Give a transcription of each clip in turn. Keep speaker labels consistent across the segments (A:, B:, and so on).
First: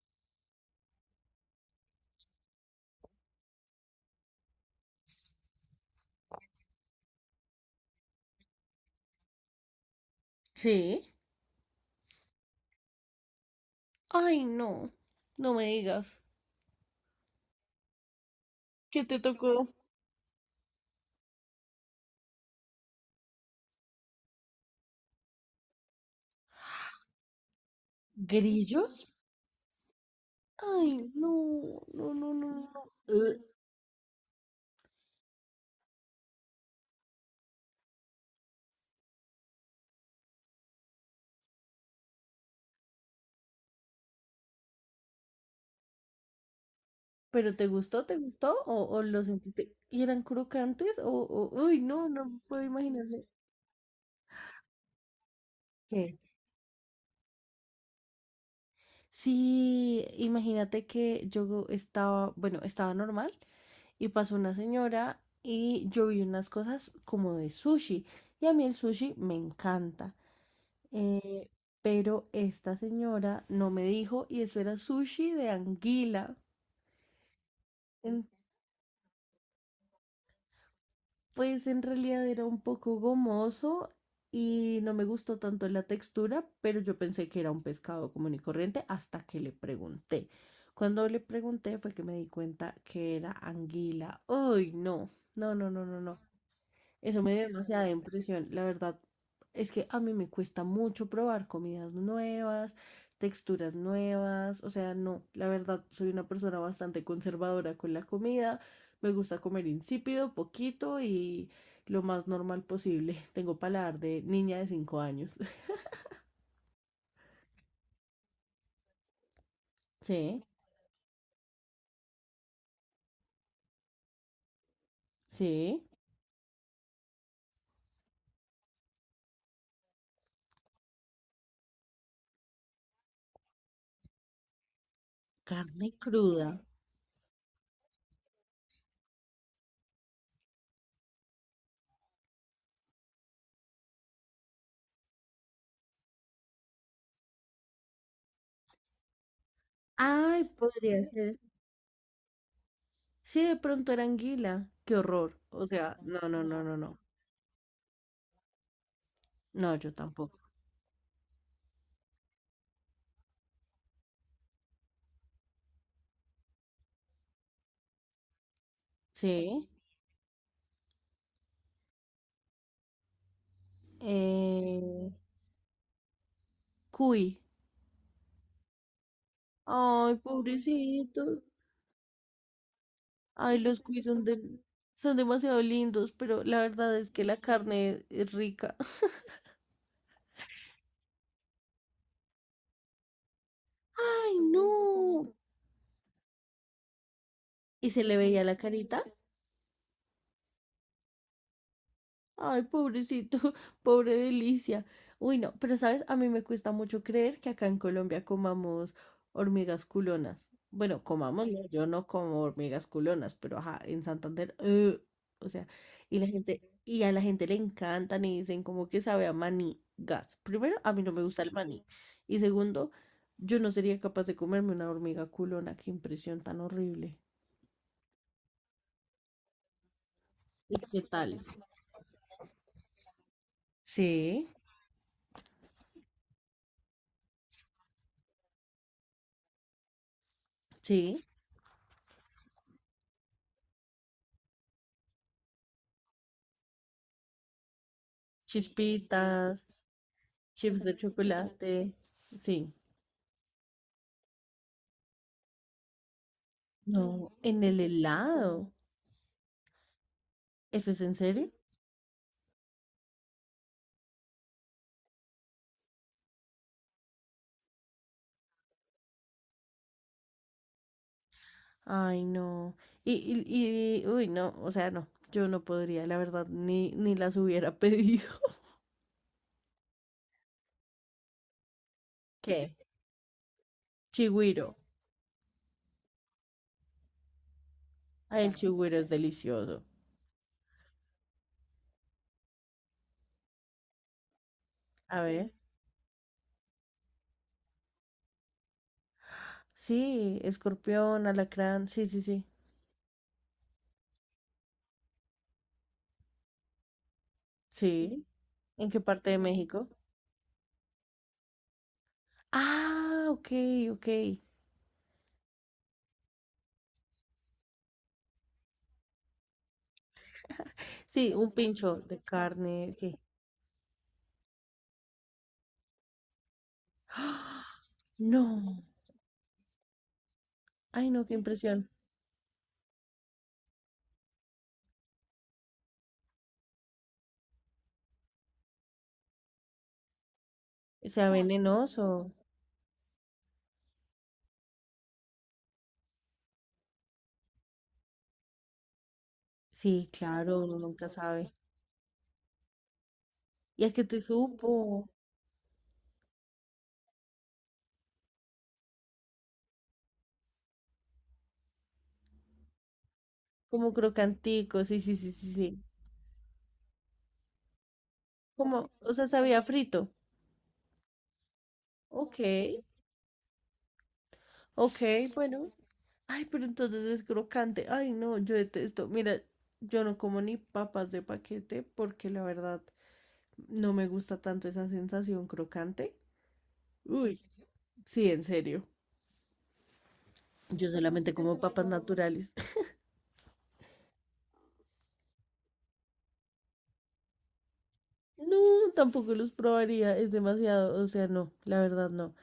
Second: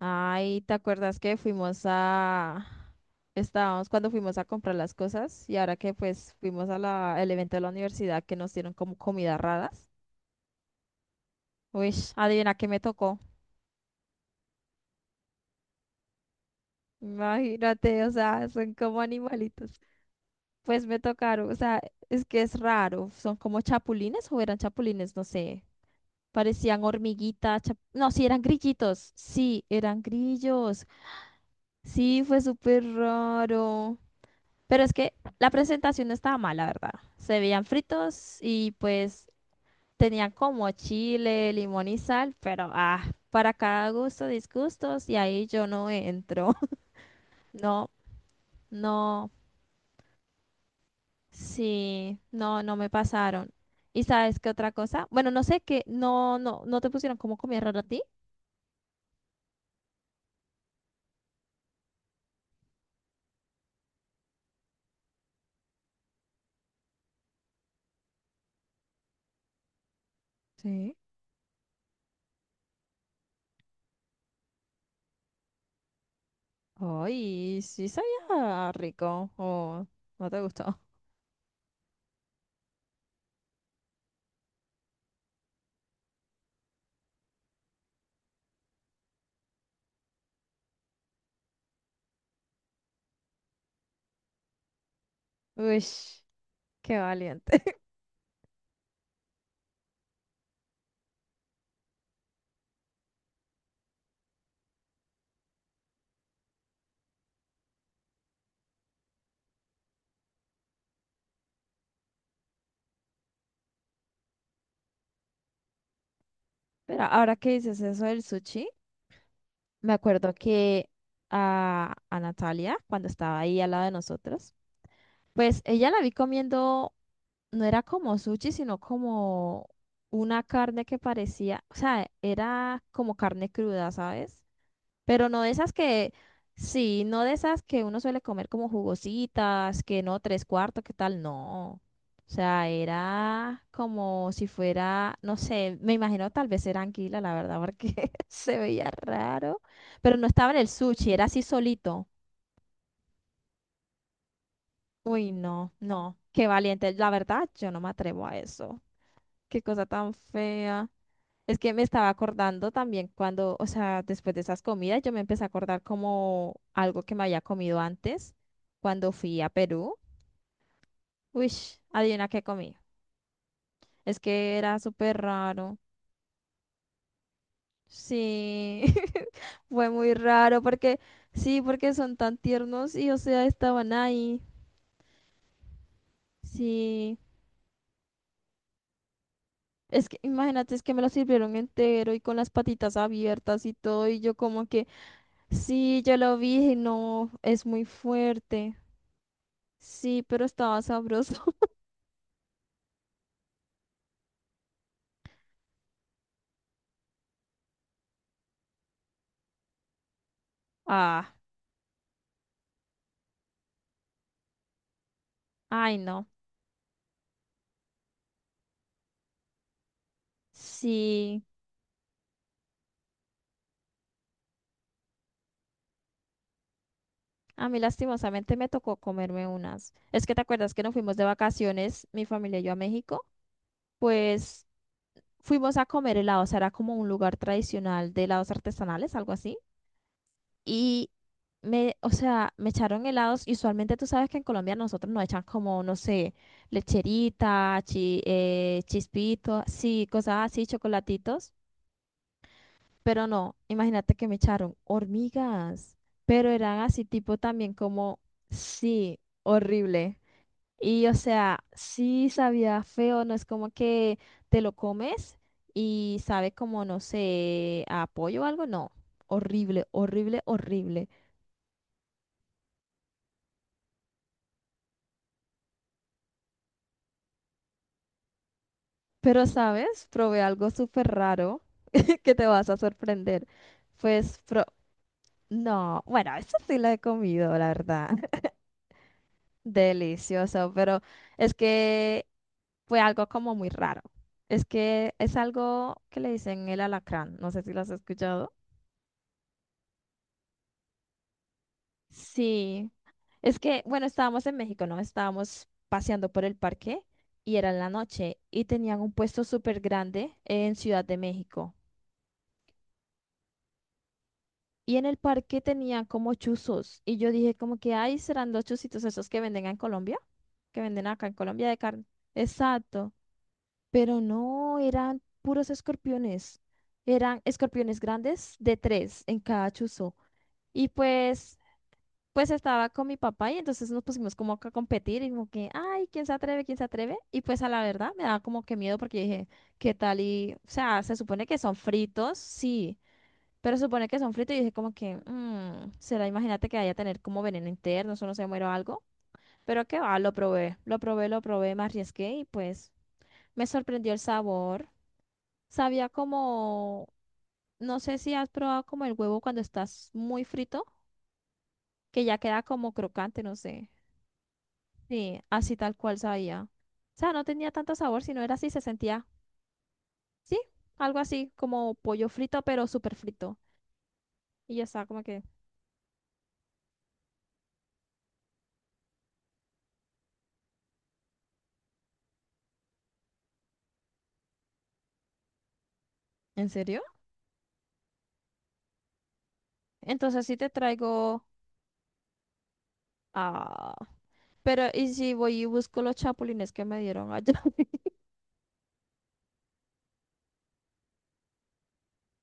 A: Ay, ¿te acuerdas que fuimos a... Estábamos cuando fuimos a comprar las cosas y ahora que pues fuimos a la... el evento de la universidad que nos dieron como comidas raras.
B: Sí.
A: Uy, adivina qué me tocó.
B: Ay, no. No me digas.
A: Imagínate, o sea, son como
B: ¿Qué te tocó?
A: animalitos. Pues me tocaron, o sea, es que es raro. Son como chapulines o eran chapulines, no sé. Parecían hormiguitas, no, sí, eran grillitos.
B: ¿Grillos?
A: Sí, eran grillos.
B: Ay, no, no,
A: Sí,
B: no, no,
A: fue
B: no.
A: súper
B: no. Ugh.
A: raro. Pero es que la presentación no estaba mal, la verdad. Se veían fritos y pues tenían como chile, limón y sal, pero para cada gusto, disgustos, y ahí yo no entro.
B: ¿Pero te
A: No,
B: gustó? ¿Te gustó? O lo
A: no,
B: sentiste? ¿Y eran crocantes? Uy, no,
A: sí,
B: no
A: no,
B: puedo
A: no me
B: imaginarme.
A: pasaron. ¿Y sabes qué otra cosa? Bueno, no sé qué,
B: ¿Qué?
A: no, no te pusieron como comida rara a ti.
B: Sí, imagínate que yo estaba, bueno, estaba normal y pasó una señora y yo vi unas cosas como de sushi y a mí el sushi me encanta.
A: Sí.
B: Eh, pero esta señora no me dijo y eso era sushi de anguila.
A: Ay, sí
B: En-
A: sabía rico. Oh, no te gustó.
B: Pues en realidad era un poco gomoso y no me gustó tanto la textura, pero yo pensé que era un pescado común y corriente hasta que le pregunté. Cuando le pregunté fue que me di cuenta que era anguila. Uy, no, no, no,
A: Uy,
B: no, no, no.
A: qué
B: Eso me dio
A: valiente.
B: demasiada impresión. La verdad es que a mí me cuesta mucho probar comidas nuevas, texturas nuevas. O sea, no, la verdad soy una persona bastante conservadora con la comida. Me gusta comer insípido, poquito y lo más normal posible. Tengo paladar de niña de 5 años.
A: Pero ahora que dices eso del sushi. Me acuerdo
B: Sí,
A: que a Natalia, cuando estaba ahí al lado de nosotros, pues
B: sí.
A: ella la vi comiendo, no era como sushi, sino como una carne que parecía, o sea, era como carne cruda, ¿sabes? Pero no de esas
B: Carne
A: que,
B: cruda.
A: sí, no de esas que uno suele comer como jugositas, que no, tres cuartos, que tal, no. O sea, era como si fuera, no sé, me imagino tal vez era anguila, la verdad, porque se veía raro. Pero no
B: Ay,
A: estaba en el
B: podría
A: sushi, era
B: ser.
A: así solito.
B: Sí, de pronto era anguila. Qué
A: Uy,
B: horror. O
A: no,
B: sea,
A: no,
B: no, no,
A: qué
B: no, no,
A: valiente.
B: no.
A: La verdad, yo no me atrevo a eso. Qué
B: No,
A: cosa
B: yo
A: tan
B: tampoco.
A: fea. Es que me estaba acordando también cuando, o sea, después de esas comidas, yo me empecé a acordar como algo que me había comido antes cuando fui a
B: Sí.
A: Perú. Uy, adivina qué comí. Es que era
B: Eh,
A: súper raro.
B: cuy.
A: Sí, fue muy
B: Ay,
A: raro porque,
B: pobrecitos.
A: sí, porque son tan tiernos y, o sea,
B: Ay, los
A: estaban
B: cuy son de,
A: ahí.
B: Son demasiado lindos, pero la verdad es
A: Sí,
B: que la carne es rica.
A: es que imagínate, es que me lo sirvieron entero y con las patitas abiertas y todo, y
B: Ay,
A: yo como que,
B: no.
A: sí, yo lo vi y no, es muy
B: Y se le veía la
A: fuerte.
B: carita.
A: Sí, pero estaba sabroso.
B: Ay, pobrecito, pobre delicia. Uy, no, pero sabes, a mí me cuesta mucho creer que acá en Colombia comamos hormigas culonas. Bueno,
A: Ah,
B: comamos, no, yo no como hormigas culonas, pero ajá, en Santander, o sea,
A: ay, no.
B: y a la gente le encantan y dicen como que sabe a maní, gas. Primero, a mí no me
A: Sí.
B: gusta el maní. Y segundo, yo no sería capaz de comerme una hormiga culona, qué impresión tan horrible.
A: A mí lastimosamente me tocó comerme unas. Es que te acuerdas
B: ¿Y
A: que nos
B: qué
A: fuimos de
B: tal?
A: vacaciones, mi familia y yo a México.
B: Sí,
A: Pues fuimos a comer helados. Era como un lugar tradicional de helados artesanales, algo así. Y
B: sí,
A: me, o sea, me echaron helados. Y usualmente tú sabes que en Colombia nosotros nos echan como, no sé, lecherita,
B: chispitas.
A: chispito, sí, cosas así,
B: Chips de
A: chocolatitos.
B: chocolate, sí.
A: Pero no, imagínate que me echaron hormigas, pero eran así
B: No,
A: tipo
B: en
A: también
B: el
A: como,
B: helado.
A: sí, horrible.
B: ¿Eso es
A: Y o
B: en serio?
A: sea, sí sabía feo, no es como que te lo comes y sabe como, no sé, a pollo o algo, no. Horrible, horrible, horrible.
B: Ay, no. Y, uy, no, o sea, no, yo no podría, la verdad, ni las hubiera pedido.
A: Pero, ¿sabes? Probé algo súper raro que te vas
B: ¿Qué?
A: a sorprender. Pues,
B: Chigüiro.
A: no, bueno, eso sí lo he comido, la verdad.
B: Ay, el chigüiro es delicioso.
A: Delicioso, pero es que fue algo como muy raro. Es que
B: A
A: es
B: ver.
A: algo que le dicen el alacrán. No sé si lo has escuchado.
B: Sí, escorpión, alacrán, sí, sí, sí.
A: Sí. Es que, bueno, estábamos en México, ¿no? Estábamos paseando por el parque y era en la
B: Sí.
A: noche y
B: ¿En
A: tenían
B: qué
A: un
B: parte de
A: puesto súper
B: México?
A: grande en Ciudad de México.
B: Ah, ok, ok.
A: Y en el parque tenían como chuzos. Y yo dije como que, ay, serán los chuzitos esos que venden en Colombia, que venden acá
B: Sí,
A: en
B: un
A: Colombia de
B: pincho
A: carne.
B: de carne,
A: Exacto.
B: sí.
A: Pero no, eran puros escorpiones. Eran
B: ¡Ah!
A: escorpiones grandes de
B: No.
A: tres en cada chuzo. Y
B: Ay, no, qué
A: pues,
B: impresión.
A: pues estaba con mi papá y entonces nos pusimos como que a competir y como que, ay, ¿quién se atreve? ¿Quién se atreve? Y pues a la verdad me daba como que miedo porque dije, ¿qué tal? Y, o sea, se
B: Sea
A: supone que son
B: venenoso.
A: fritos, sí, pero se supone que son fritos y dije como que, será, imagínate que vaya a tener como veneno interno, eso no se muero algo. Pero qué
B: Sí,
A: va, lo
B: claro,
A: probé,
B: uno
A: lo
B: nunca
A: probé, lo
B: sabe.
A: probé, me arriesgué y pues me
B: Y es que
A: sorprendió el
B: te
A: sabor.
B: supo,
A: Sabía como, no sé si has probado como el huevo cuando estás muy frito, que ya queda como crocante, no sé.
B: como crocantico, sí, sí, sí,
A: Sí,
B: sí,
A: así
B: sí.
A: tal cual sabía. O sea, no tenía tanto sabor, sino era así,
B: Como,
A: se
B: o
A: sentía,
B: sea, sabía frito.
A: sí, algo así, como pollo
B: Ok,
A: frito, pero súper frito. Y ya
B: ok,
A: estaba como que,
B: bueno. Ay, pero entonces es crocante. Ay, no, yo detesto. Mira, yo no como ni papas de paquete porque la verdad no me gusta tanto esa sensación crocante.
A: ¿en serio?
B: Uy, sí, en serio.
A: Entonces sí te
B: Yo solamente
A: traigo,
B: como papas naturales.
A: ah, pero ¿y si voy y busco los chapulines que me dieron allá?
B: No, tampoco los probaría, es demasiado, o sea, no, la verdad no.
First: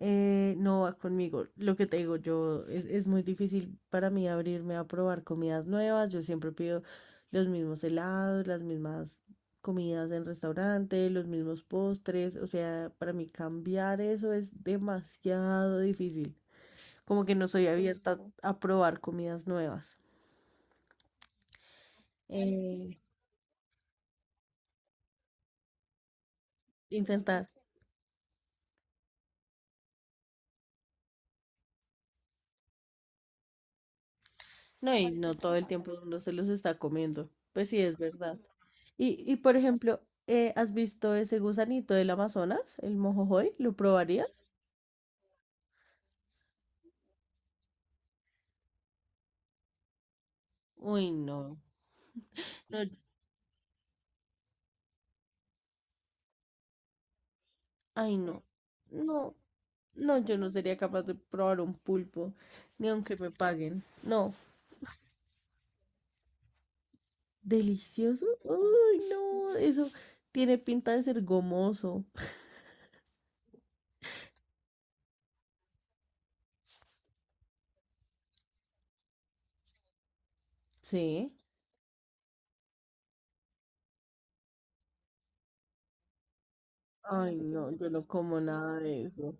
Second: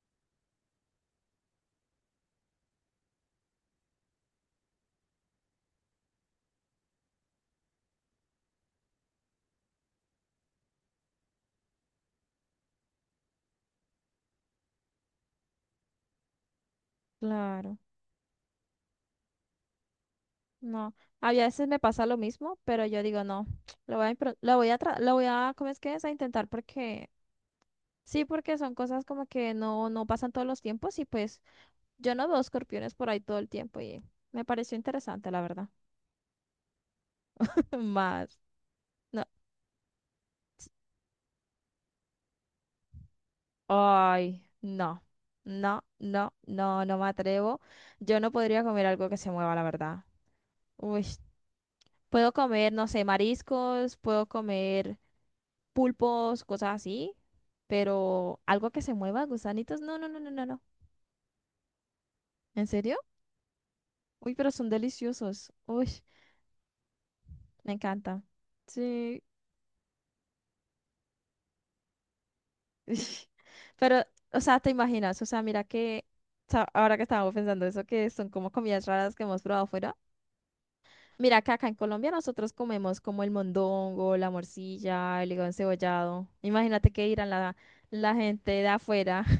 B: No va conmigo. Lo que te digo, es muy difícil para mí abrirme a probar comidas nuevas. Yo siempre pido los mismos helados, las mismas comidas en restaurante, los mismos postres. O sea, para mí cambiar eso es demasiado difícil. Como que no soy
A: Claro.
B: abierta a probar comidas nuevas.
A: No, a veces me pasa lo mismo, pero
B: Eh,
A: yo digo, no, lo voy a, ¿cómo es que es? A intentar porque,
B: intentar.
A: sí, porque son cosas como que no, no pasan todos los tiempos y pues yo no veo escorpiones por ahí todo el tiempo y me pareció
B: No, y
A: interesante,
B: no
A: la
B: todo el
A: verdad.
B: tiempo uno se los está comiendo. Pues sí, es
A: Más,
B: verdad.
A: no,
B: Y por ejemplo, ¿has visto ese gusanito del Amazonas, el mojojoy? ¿Lo
A: ay,
B: probarías?
A: no, no, no, no, no me atrevo. Yo no podría comer algo que se mueva, la verdad. Uy,
B: Uy, no.
A: puedo comer,
B: No,
A: no sé, mariscos, puedo comer. Pulpos, cosas así,
B: ay,
A: pero
B: no.
A: algo que se mueva,
B: No,
A: gusanitos, no, no,
B: no,
A: no, no,
B: yo
A: no,
B: no
A: no.
B: sería capaz de probar un pulpo,
A: ¿En
B: ni
A: serio?
B: aunque me paguen.
A: Uy,
B: No,
A: pero son deliciosos. Uy, me encanta.
B: delicioso. Uy,
A: Sí.
B: no, eso tiene pinta de ser gomoso.
A: Pero, o sea, te imaginas, o sea, mira que, o sea, ahora que estábamos pensando eso, que son como comidas raras que hemos probado fuera.
B: Sí.
A: Mira que acá en Colombia nosotros comemos como el mondongo, la morcilla, el hígado encebollado. Imagínate que irán
B: Ay,
A: la,
B: no, yo no
A: la
B: como
A: gente de
B: nada de
A: afuera,
B: eso.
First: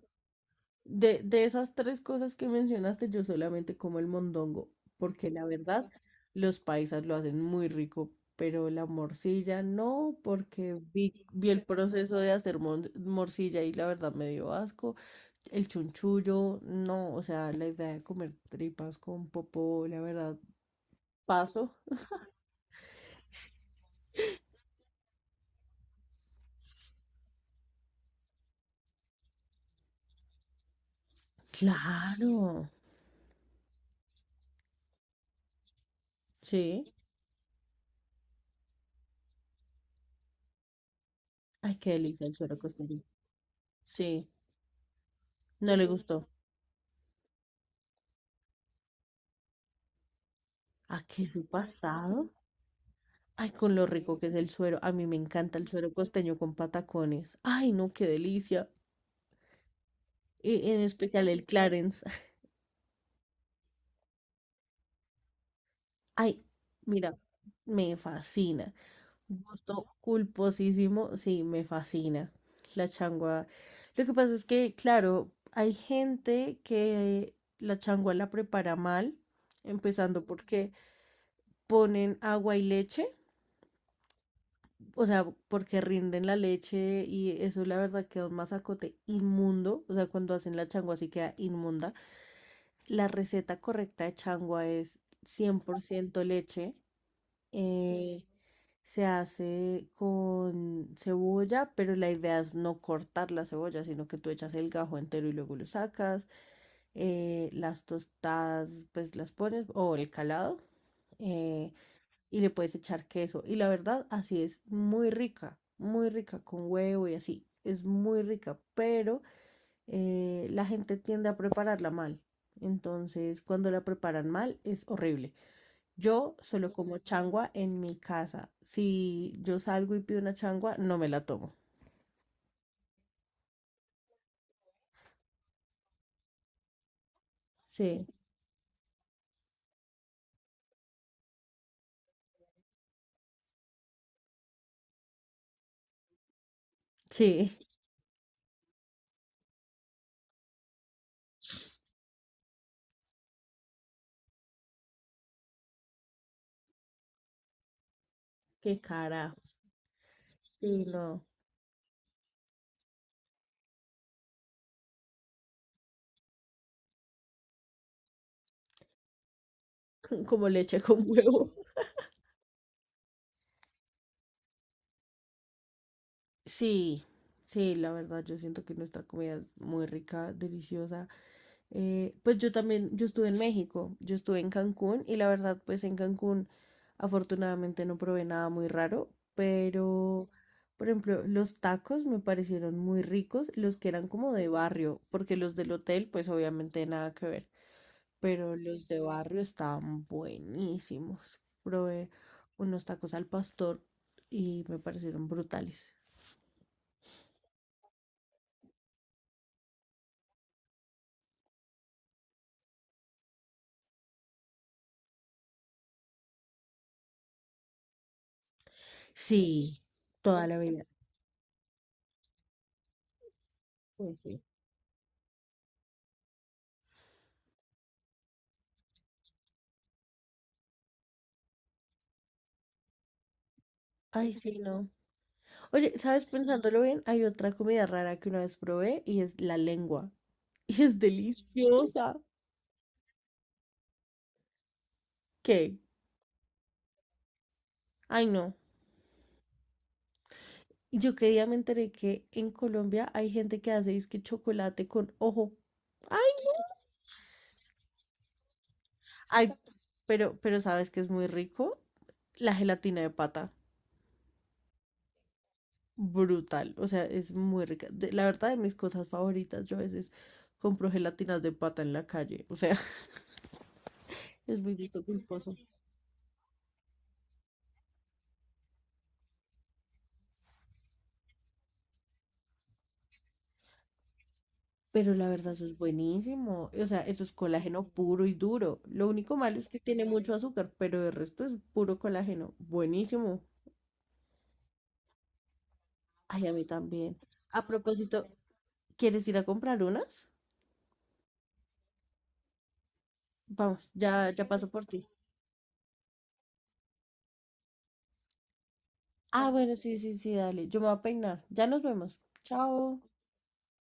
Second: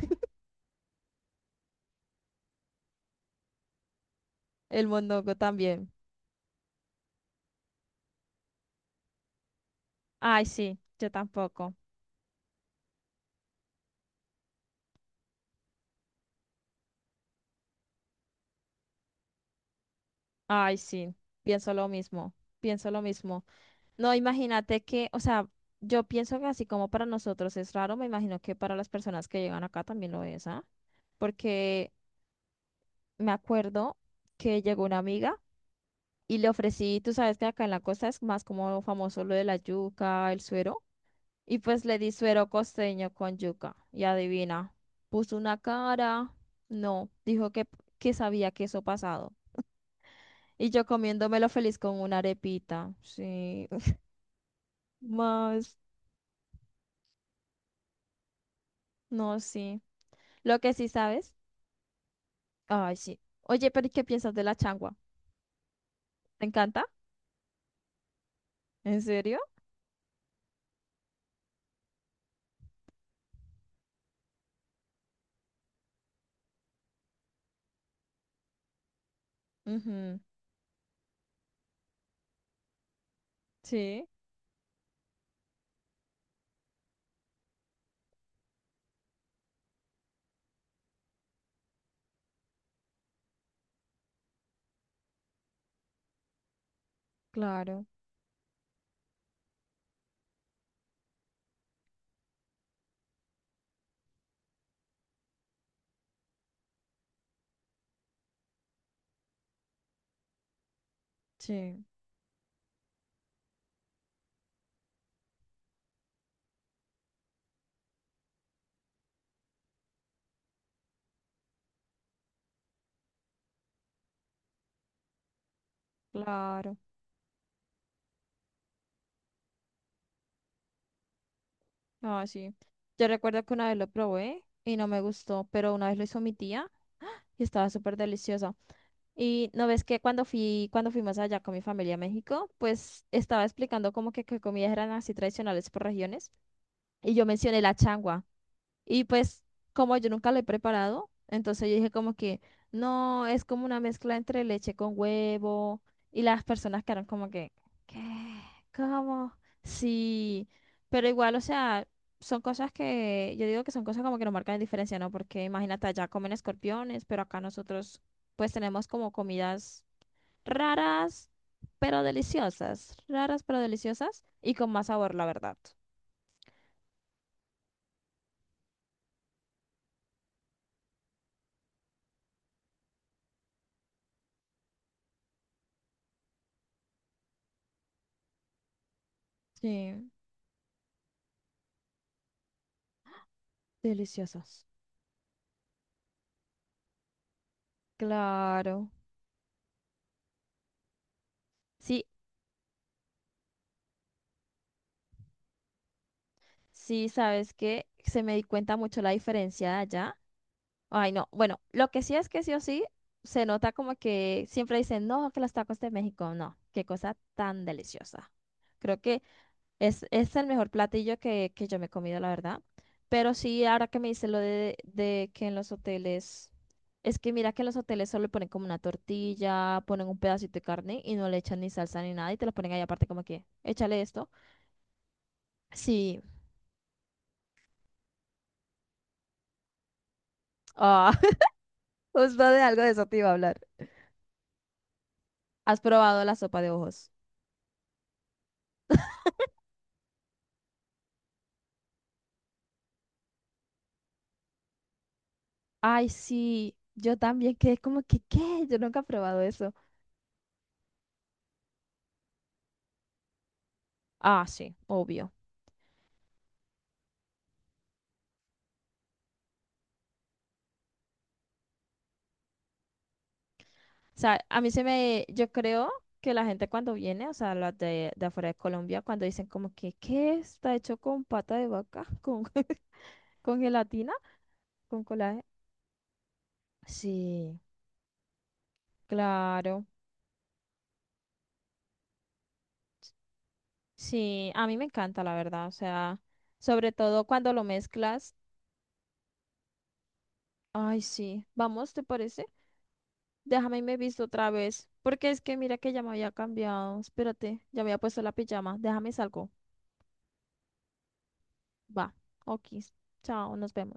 B: De esas tres cosas que mencionaste, yo solamente como el mondongo,
A: el
B: porque
A: mondongo
B: la
A: también.
B: verdad, los paisas lo hacen muy rico, pero la morcilla no,
A: Ay, sí,
B: porque
A: yo
B: vi el
A: tampoco.
B: proceso de hacer morcilla y la verdad me dio asco. El chunchullo, no, o sea, la idea de comer tripas con popó, la verdad,
A: Ay, sí, pienso
B: paso.
A: lo mismo, pienso lo mismo. No, imagínate que, o sea, yo pienso que así como para nosotros es raro, me imagino que para las personas que llegan acá también lo es, ¿ah? Porque
B: Claro,
A: me acuerdo que llegó una amiga y le
B: sí.
A: ofrecí, tú sabes que acá en la costa es más como famoso lo de la yuca, el suero, y
B: Ay,
A: pues
B: qué
A: le di
B: delicia el
A: suero
B: suero costeño.
A: costeño con yuca, y
B: Sí,
A: adivina, puso una
B: no le gustó.
A: cara, no, dijo que sabía queso pasado. Y yo
B: ¿A qué su
A: comiéndomelo feliz con una
B: pasado?
A: arepita.
B: Ay,
A: Sí.
B: con lo rico que es el suero. A mí me encanta el
A: Más.
B: suero costeño con patacones. Ay, no, qué delicia.
A: No, sí. Lo que
B: En
A: sí
B: especial
A: sabes.
B: el Clarence.
A: Ay, sí. Oye, pero ¿y qué piensas de la changua?
B: Ay,
A: ¿Te encanta?
B: mira, me fascina.
A: ¿En serio?
B: Gusto culposísimo, sí, me fascina. La changua. Lo que pasa es que, claro, hay gente que la changua la prepara mal,
A: Ujú.
B: empezando porque ponen agua y leche.
A: Sí,
B: O sea, porque rinden la leche y eso la verdad queda un masacote inmundo, o sea, cuando hacen la changua sí queda inmunda. La receta correcta de changua es 100% leche,
A: claro.
B: eh, se hace con cebolla, pero la idea es no cortar la cebolla, sino que tú echas el gajo entero y luego lo sacas. Las tostadas, pues las pones, o el calado. eh,
A: Sí,
B: y le puedes echar queso. Y la verdad, así es muy rica con huevo y así. Es muy rica, pero la gente tiende a prepararla mal. Entonces, cuando la preparan mal, es horrible. Yo solo
A: claro.
B: como changua en mi casa. Si yo salgo y pido una changua, no me la tomo.
A: Ah, sí. Yo recuerdo que una vez lo probé y no me gustó, pero una vez lo hizo mi tía y estaba súper
B: Sí,
A: deliciosa. Y no ves que cuando fui, cuando fuimos allá con mi familia a México, pues estaba explicando como que comidas eran así tradicionales por regiones. Y yo
B: sí,
A: mencioné la changua. Y pues como yo nunca lo he preparado, entonces yo dije como que no, es como una mezcla entre leche con huevo. Y las personas quedaron como que, ¿qué?
B: qué
A: ¿Cómo?
B: carajo.
A: Sí,
B: Sí,
A: pero
B: no.
A: igual, o sea, son cosas que, yo digo que son cosas como que no marcan diferencia, ¿no? Porque imagínate, allá comen escorpiones, pero acá nosotros pues tenemos como comidas
B: Como leche con
A: raras,
B: huevo.
A: raras pero deliciosas y con más sabor, la verdad.
B: Sí, sí, la verdad, yo siento que nuestra comida es muy rica, deliciosa. Pues yo también, yo estuve en México, yo estuve en Cancún y la verdad, pues en Cancún afortunadamente no probé nada muy raro,
A: Sí,
B: pero por ejemplo, los tacos me parecieron muy ricos, los que eran como de
A: deliciosas.
B: barrio, porque los del hotel, pues obviamente nada que ver, pero los
A: Claro.
B: de barrio estaban buenísimos.
A: Sí,
B: Probé unos tacos al pastor y me parecieron brutales.
A: sí, sabes que se me di cuenta mucho la diferencia de allá. Ay, no. Bueno, lo que sí es que sí o sí se nota como que siempre dicen, no, que los tacos de México, no, qué cosa tan deliciosa. Creo que
B: Sí,
A: es
B: toda
A: el
B: la
A: mejor
B: vida.
A: platillo que yo me he comido, la verdad. Pero sí, ahora que me
B: Sí,
A: dices lo
B: sí.
A: de que en los hoteles, es que mira que en los hoteles solo ponen como una tortilla, ponen un pedacito de carne y no le echan ni salsa ni nada y te lo ponen ahí aparte como que, échale esto.
B: Ay, sí, no. Oye,
A: Sí.
B: ¿sabes? Pensándolo bien, hay otra comida rara que una vez probé y es la lengua. Y es
A: Ah,
B: deliciosa.
A: Justo de algo de eso te iba a hablar.
B: ¿Qué?
A: ¿Has probado la sopa de ojos?
B: Ay, no. Yo que día me enteré que en Colombia hay gente que hace es chocolate con ojo.
A: Ay,
B: Ay,
A: sí, yo también quedé como que, ¿qué? Yo nunca he probado
B: ay,
A: eso.
B: pero, ¿sabes que es muy rico? La gelatina de pata.
A: Ah, sí, obvio.
B: Brutal. O sea, es muy rica. La verdad, de mis cosas favoritas, yo a veces compro gelatinas de pata en la calle. O sea,
A: O sea, a
B: es
A: mí
B: muy
A: se
B: rico,
A: me, yo
B: culposo.
A: creo que la gente cuando viene, o sea, las de afuera de Colombia, cuando dicen como que, ¿qué? Está hecho con pata de vaca, con, con gelatina, con
B: Pero la
A: colágeno.
B: verdad, eso es buenísimo. O sea, eso es
A: Sí,
B: colágeno puro y duro. Lo único malo es que
A: claro.
B: tiene mucho azúcar, pero el resto es puro colágeno. Buenísimo.
A: Sí, a mí me encanta, la verdad. O sea,
B: Ay, a mí
A: sobre
B: también.
A: todo cuando lo
B: A propósito,
A: mezclas.
B: ¿quieres ir a comprar unas?
A: Ay, sí. Vamos, ¿te parece? Déjame y
B: Vamos,
A: me visto
B: ya, ya
A: otra
B: paso por
A: vez.
B: ti.
A: Porque es que mira que ya me había cambiado. Espérate, ya me había puesto la pijama. Déjame y salgo.
B: Ah, bueno, sí, sí, sí, dale. Yo me voy a peinar. Ya nos
A: Va.
B: vemos.
A: Ok.
B: Chao.
A: Chao, nos vemos.